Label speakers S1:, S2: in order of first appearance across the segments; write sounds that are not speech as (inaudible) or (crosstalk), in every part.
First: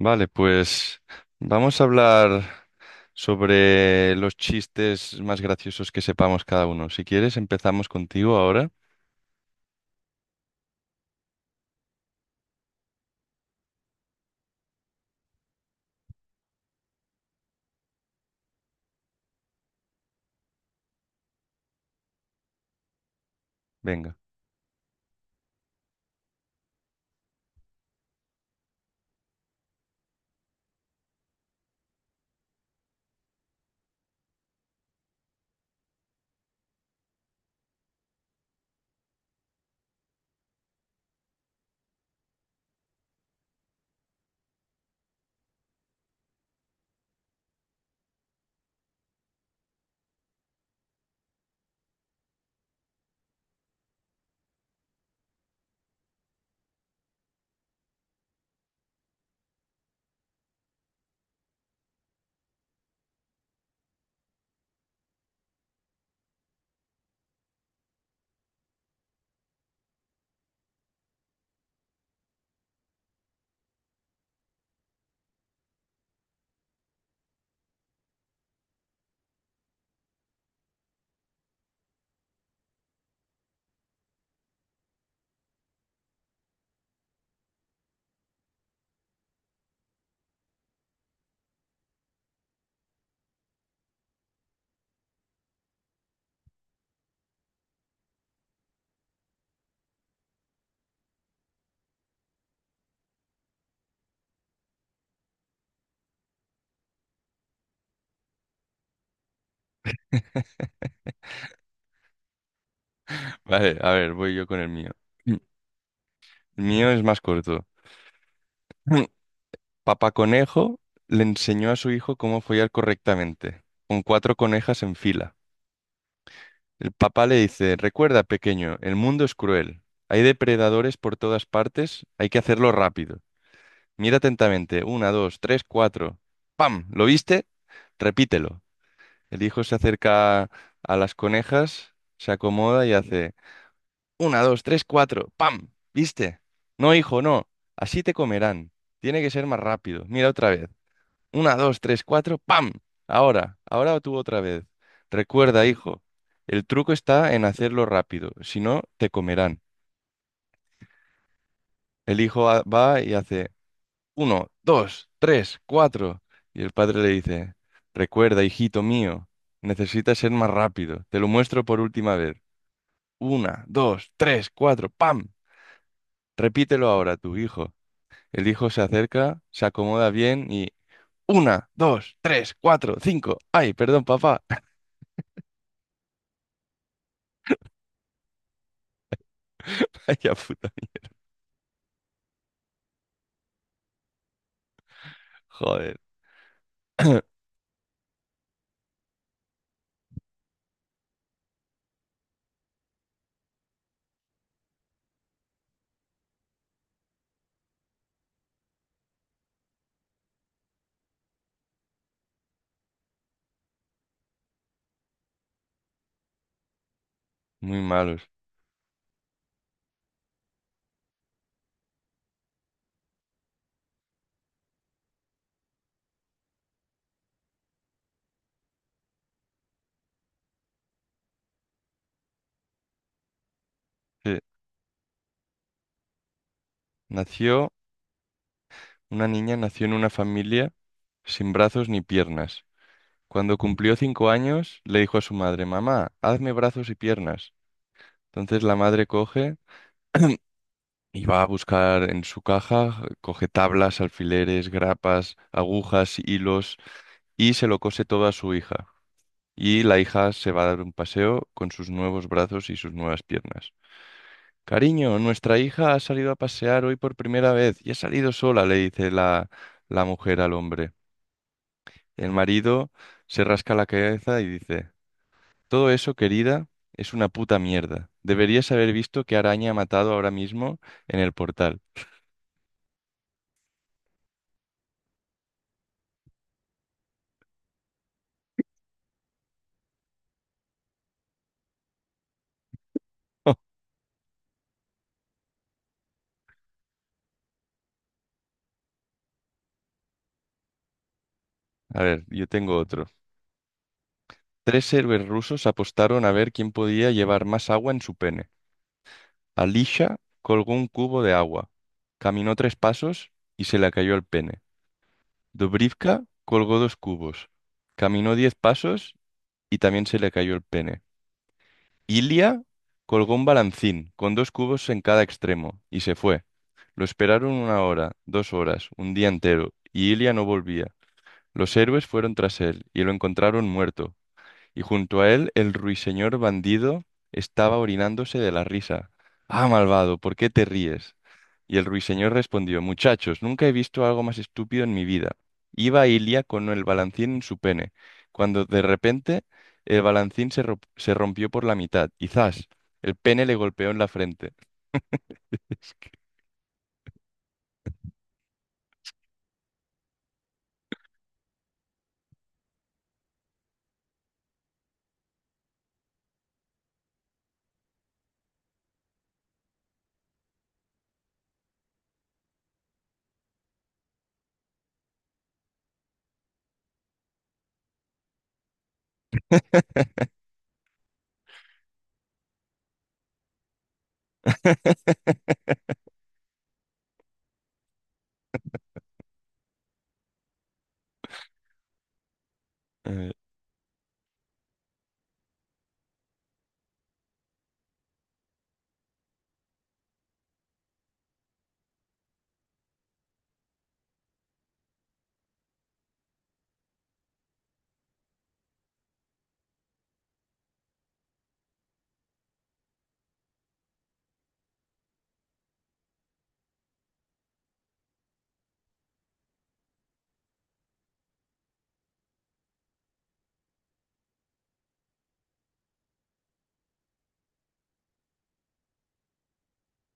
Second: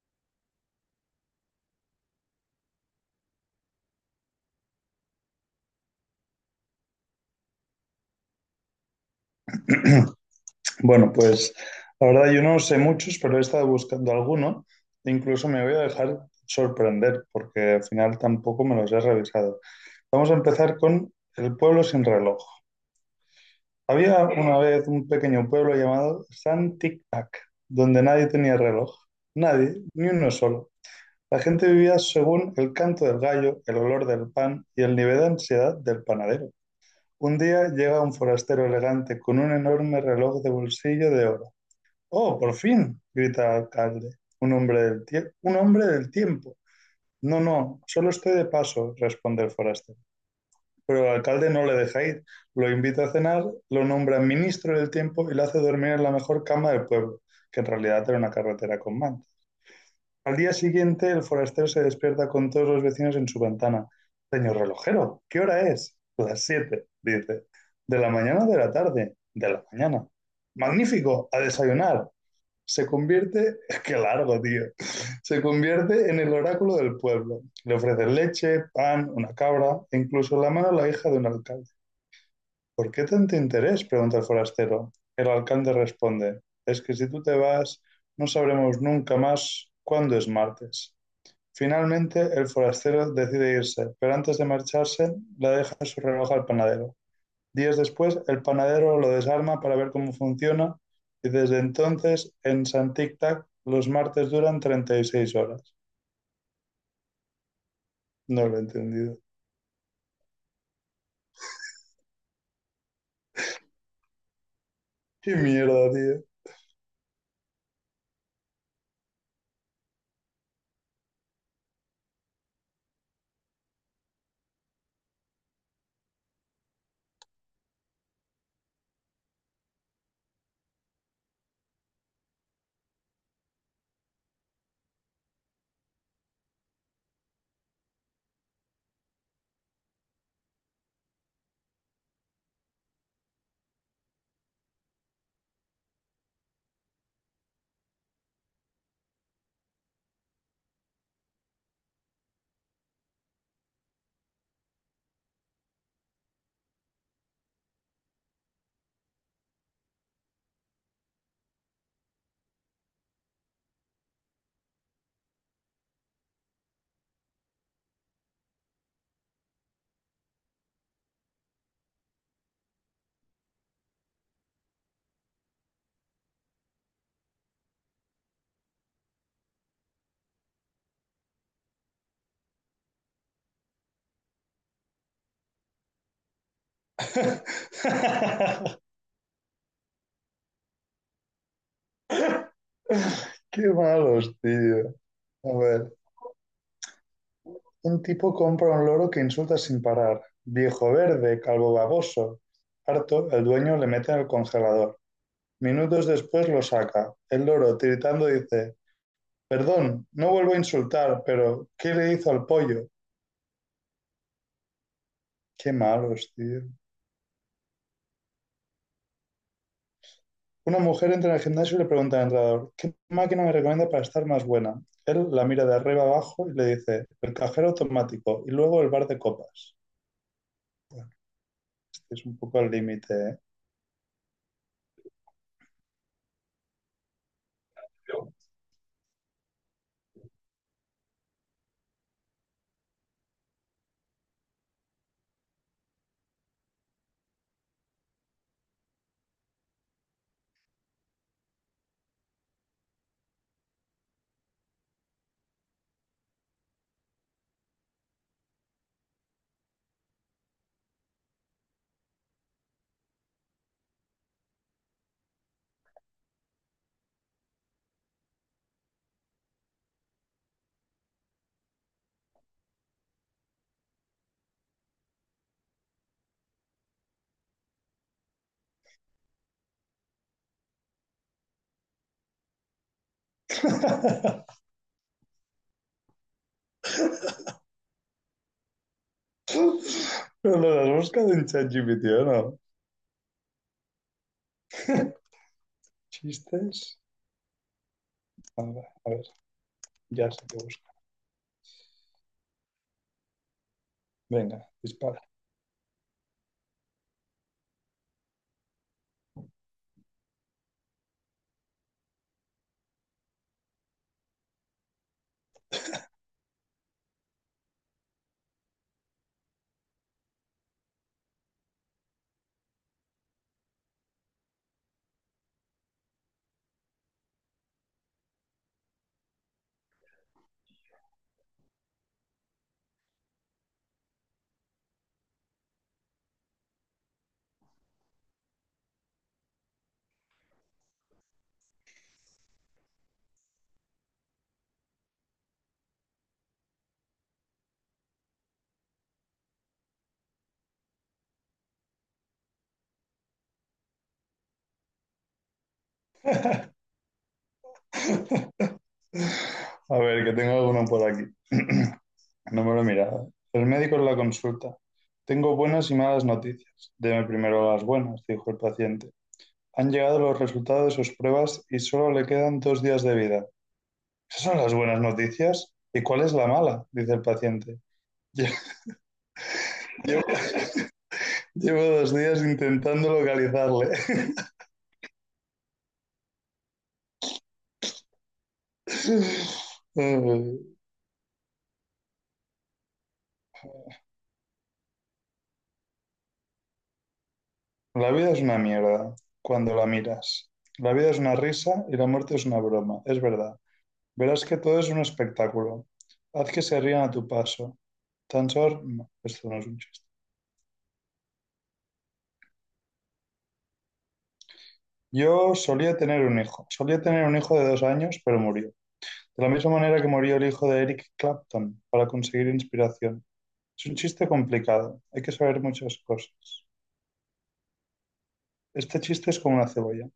S1: Vale, pues vamos a hablar sobre los chistes más graciosos que sepamos cada uno. Si quieres, empezamos contigo ahora.
S2: (laughs) Bueno, pues la verdad yo no sé muchos, pero he estado buscando alguno. Incluso me voy a dejar sorprender porque al final tampoco me los he revisado. Vamos a empezar con el pueblo sin reloj.
S1: Venga.
S2: Había una vez un pequeño pueblo llamado San Tic Tac, donde nadie tenía reloj. Nadie, ni uno solo. La gente vivía según el canto del gallo, el olor del pan y el nivel de ansiedad del panadero. Un día llega un forastero elegante con un enorme reloj de bolsillo de oro. Oh, por fin, grita el alcalde, un hombre del tiempo. No, no, solo estoy de paso, responde el forastero. Pero el alcalde no le deja ir, lo invita a cenar, lo nombra ministro del tiempo y lo hace dormir en la mejor cama del pueblo, que en realidad era una carretera con manta. Al día siguiente, el forastero se despierta con todos los vecinos en su ventana. Señor relojero, ¿qué hora es? Las siete, dice. ¿De la mañana o de la tarde? De la mañana. Magnífico, a desayunar, se convierte, (laughs) qué largo, tío. Se convierte en el oráculo del pueblo. Le ofrece leche, pan, una cabra e incluso la mano a la hija de un alcalde. ¿Por qué tanto interés?, pregunta el forastero. El alcalde responde, es que si tú te vas, no sabremos nunca más cuándo es martes. Finalmente, el forastero decide irse, pero antes de marcharse, le deja su reloj al panadero. Días después, el panadero lo desarma para ver cómo funciona y desde entonces en San Tic Tac los martes duran 36 horas. No lo he entendido.
S1: (laughs) Vale, a ver, voy yo con el mío.
S2: ¡Qué
S1: El
S2: mierda, tío!
S1: mío es más corto. (clears throat) Papá Conejo le enseñó a su hijo cómo follar correctamente, con cuatro conejas en fila. El papá le dice, recuerda, pequeño, el mundo es cruel. Hay depredadores por todas partes, hay que hacerlo rápido. Mira atentamente. Una, dos, tres, cuatro. ¡Pam! ¿Lo viste? Repítelo. El hijo se acerca a las conejas, se acomoda y hace una, dos, tres, cuatro. ¡Pam! ¿Viste? No, hijo, no. Así te comerán. Tiene que ser más rápido. Mira otra vez. Una, dos, tres, cuatro. ¡Pam! Ahora, ahora tú otra vez. Recuerda, hijo, el truco está en hacerlo rápido. Si no, te comerán. Va y hace uno, dos, tres, cuatro. Y el padre le dice, recuerda, hijito mío, necesitas ser más rápido. Te lo muestro por última vez. Una, dos, tres, cuatro, ¡pam! Repítelo ahora, tu hijo. El hijo se acerca, se acomoda bien y una, dos, tres, cuatro, cinco. Ay, perdón, papá. (laughs)
S2: (laughs)
S1: Ay, ya puta.
S2: ¡Qué malos, tío! A ver,
S1: Joder. (coughs) (clears throat)
S2: un tipo compra un loro que insulta sin parar. Viejo verde, calvo baboso. Harto, el dueño le mete en el congelador. Minutos después lo saca. El loro, tiritando, dice, perdón, no vuelvo a insultar, pero ¿qué le hizo al pollo? Qué malos, tío.
S1: Muy malos.
S2: Una mujer entra en el gimnasio y le pregunta al entrenador, ¿qué máquina me recomienda para estar más buena? Él la mira de arriba abajo y le dice, el cajero automático y luego el bar de copas. Es un poco al límite, ¿eh?
S1: Sí. Nació, una niña nació en una familia sin brazos ni piernas. Cuando cumplió 5 años, le dijo a su madre, mamá, hazme brazos y piernas. Entonces la madre coge y va a buscar en su caja, coge tablas, alfileres, grapas, agujas, hilos y se lo cose todo a su hija. Y la hija se va a dar un paseo con sus nuevos brazos y sus nuevas piernas. Cariño, nuestra hija ha salido a pasear hoy por primera vez y ha salido sola, le dice la mujer al hombre. El marido se rasca la cabeza y dice, todo eso, querida, es una puta mierda. Deberías haber visto qué araña ha matado ahora mismo en el portal.
S2: (laughs) Pero lo has buscado en ChatGPT, ¿o no?
S1: (laughs)
S2: ¿Chistes? A ver, ya sé qué busco.
S1: A ver, yo tengo otro.
S2: Venga,
S1: Tres
S2: dispara.
S1: héroes rusos apostaron a ver quién podía llevar más agua en su pene. Alisha colgó un cubo de agua, caminó tres pasos y se le cayó el pene. Dobrivka colgó dos cubos, caminó 10 pasos y también se le cayó el pene. Ilia colgó un balancín con dos cubos en cada extremo y se fue. Lo esperaron una hora, dos horas, un día entero, y Ilia no volvía. Los héroes fueron tras él y lo encontraron muerto y junto a él el ruiseñor bandido estaba orinándose de la risa. Ah, malvado, ¿por qué te ríes? Y el ruiseñor respondió, muchachos, nunca he visto algo más estúpido en mi vida. Iba Ilia con el balancín en su pene, cuando de repente el balancín se rompió por la mitad y ¡zas! El pene le golpeó en la frente.
S2: A ver, que tengo alguno por aquí. (clears throat) No me lo he mirado. El médico en la consulta. Tengo buenas y malas noticias. Deme primero las buenas, dijo el paciente. Han llegado los resultados de sus pruebas y solo le quedan 2 días de vida. ¿Esas son las buenas noticias? ¿Y cuál es la mala?, dice el paciente. Lle- (laughs) Llevo, llevo 2 días intentando localizarle. (laughs)
S1: (laughs)
S2: Eh,
S1: Eh,
S2: la vida es una mierda cuando la miras. La vida es una risa y la muerte es una broma, es verdad. Verás que todo es un espectáculo. Haz que se rían a tu paso. No, esto no es un chiste. Yo solía tener un hijo. Solía tener un hijo de 2 años, pero murió. De la misma manera que murió el hijo de Eric Clapton para conseguir inspiración. Es un chiste complicado. Hay que saber muchas cosas. Este chiste es como una cebolla.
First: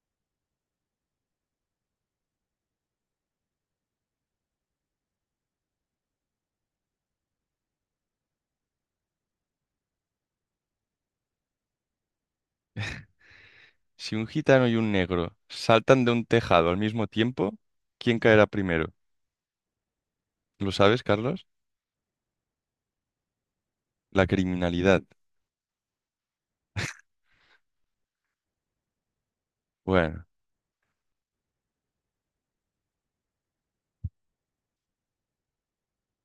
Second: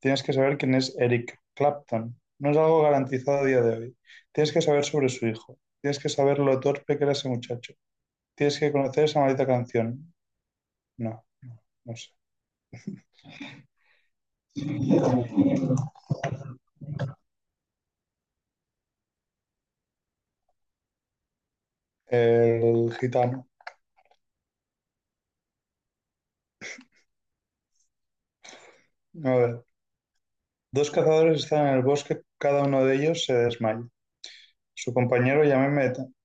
S2: Tienes que saber quién es Eric Clapton. No es algo garantizado a día de hoy. Tienes que saber sobre su hijo. Tienes que saber lo torpe que era ese muchacho. Tienes que conocer esa maldita canción. No. No sé.
S1: Si un gitano y un negro saltan de un tejado al mismo tiempo, ¿quién caerá primero? ¿Lo sabes, Carlos?
S2: El gitano.
S1: La criminalidad.
S2: A ver.
S1: Bueno,
S2: Dos cazadores están en el bosque, cada uno de ellos se desmaya. Su compañero llama inmediatamente.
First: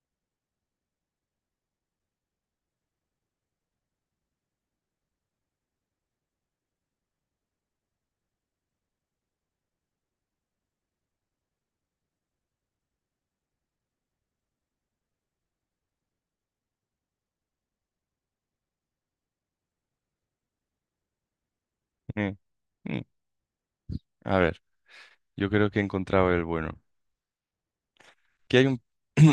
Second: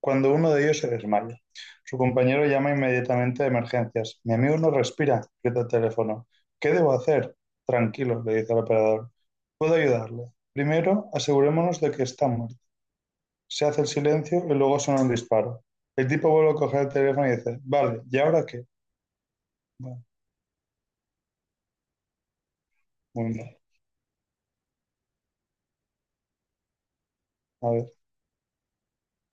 S2: Cuando uno de ellos se desmaya, su compañero llama inmediatamente a emergencias. Mi amigo no respira, grita el teléfono. ¿Qué debo hacer? Tranquilo, le dice el operador. Puedo ayudarle. Primero, asegurémonos de que está muerto. Se hace el silencio y luego suena un disparo. El tipo vuelve a coger el teléfono y dice, vale, ¿y ahora qué? Bueno,
S1: mm, mm,
S2: muy mal.
S1: a ver, yo creo que he encontrado el bueno.
S2: A ver.
S1: Que hay un... (clears throat)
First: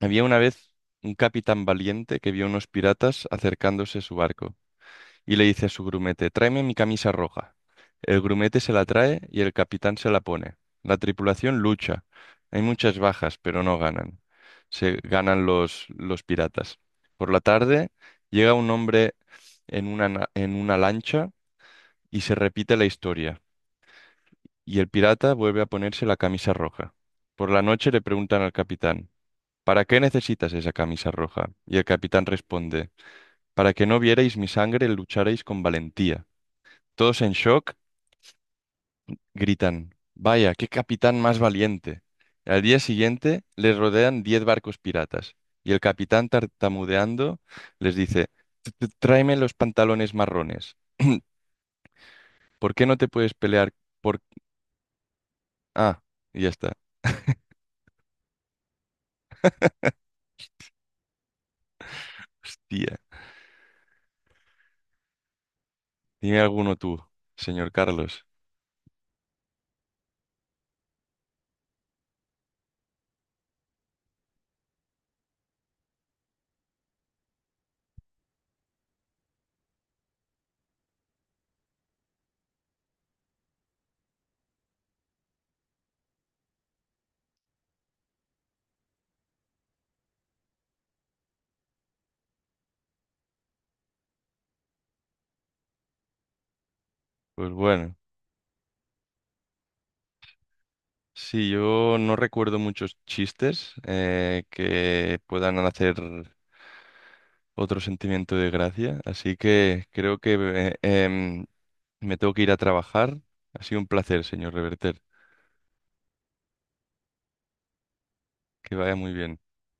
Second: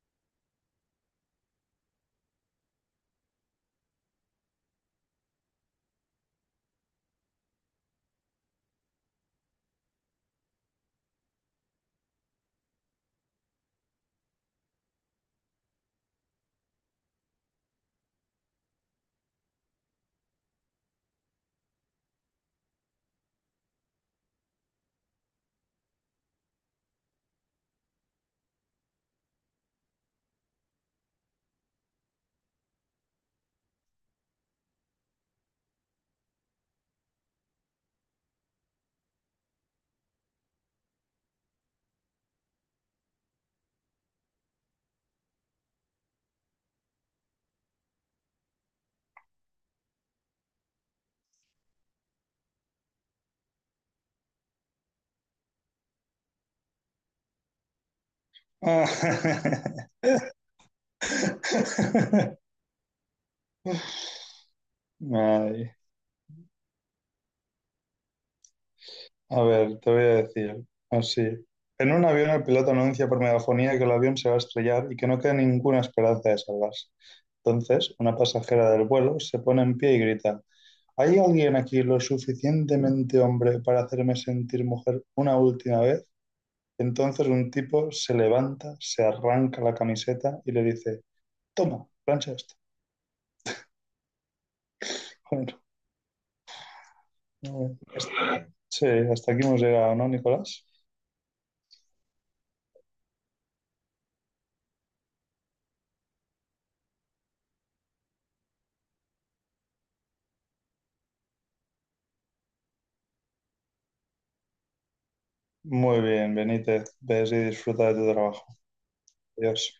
S1: Había una vez un capitán valiente que vio a unos piratas acercándose a su barco y le dice a su grumete, tráeme mi camisa roja. El grumete se la trae y el capitán se la pone. La tripulación lucha. Hay muchas bajas, pero no ganan. Se ganan los piratas. Por la tarde llega un hombre en en una lancha y se repite la historia. Y el pirata vuelve a ponerse la camisa roja. Por la noche le preguntan al capitán, ¿para qué necesitas esa camisa roja? Y el capitán responde, para que no vierais mi sangre, lucharéis con valentía. Todos en shock gritan, vaya, qué capitán más valiente. Al día siguiente les rodean 10 barcos piratas y el capitán tartamudeando les dice, Tráeme los pantalones marrones. ¿Por qué no te puedes pelear por... Ah, y ya está.
S2: Ah.
S1: Hostia,
S2: (laughs) Ay,
S1: dime alguno tú, señor Carlos.
S2: a ver, te voy a decir así. En un avión el piloto anuncia por megafonía que el avión se va a estrellar y que no queda ninguna esperanza de salvarse. Entonces, una pasajera del vuelo se pone en pie y grita, ¿hay alguien aquí lo suficientemente hombre para hacerme sentir mujer una última vez? Entonces un tipo se levanta, se arranca la camiseta y le dice, toma, plancha esto. (laughs)
S1: Pues
S2: Bueno,
S1: bueno,
S2: sí, hasta aquí hemos llegado, ¿no, Nicolás?
S1: sí, yo no recuerdo muchos chistes que puedan hacer otro sentimiento de gracia, así que creo que me tengo que ir a trabajar. Ha sido un placer, señor Reverter.
S2: Muy bien, Benítez, ves y disfruta de tu trabajo.
S1: Que vaya muy bien.
S2: Adiós.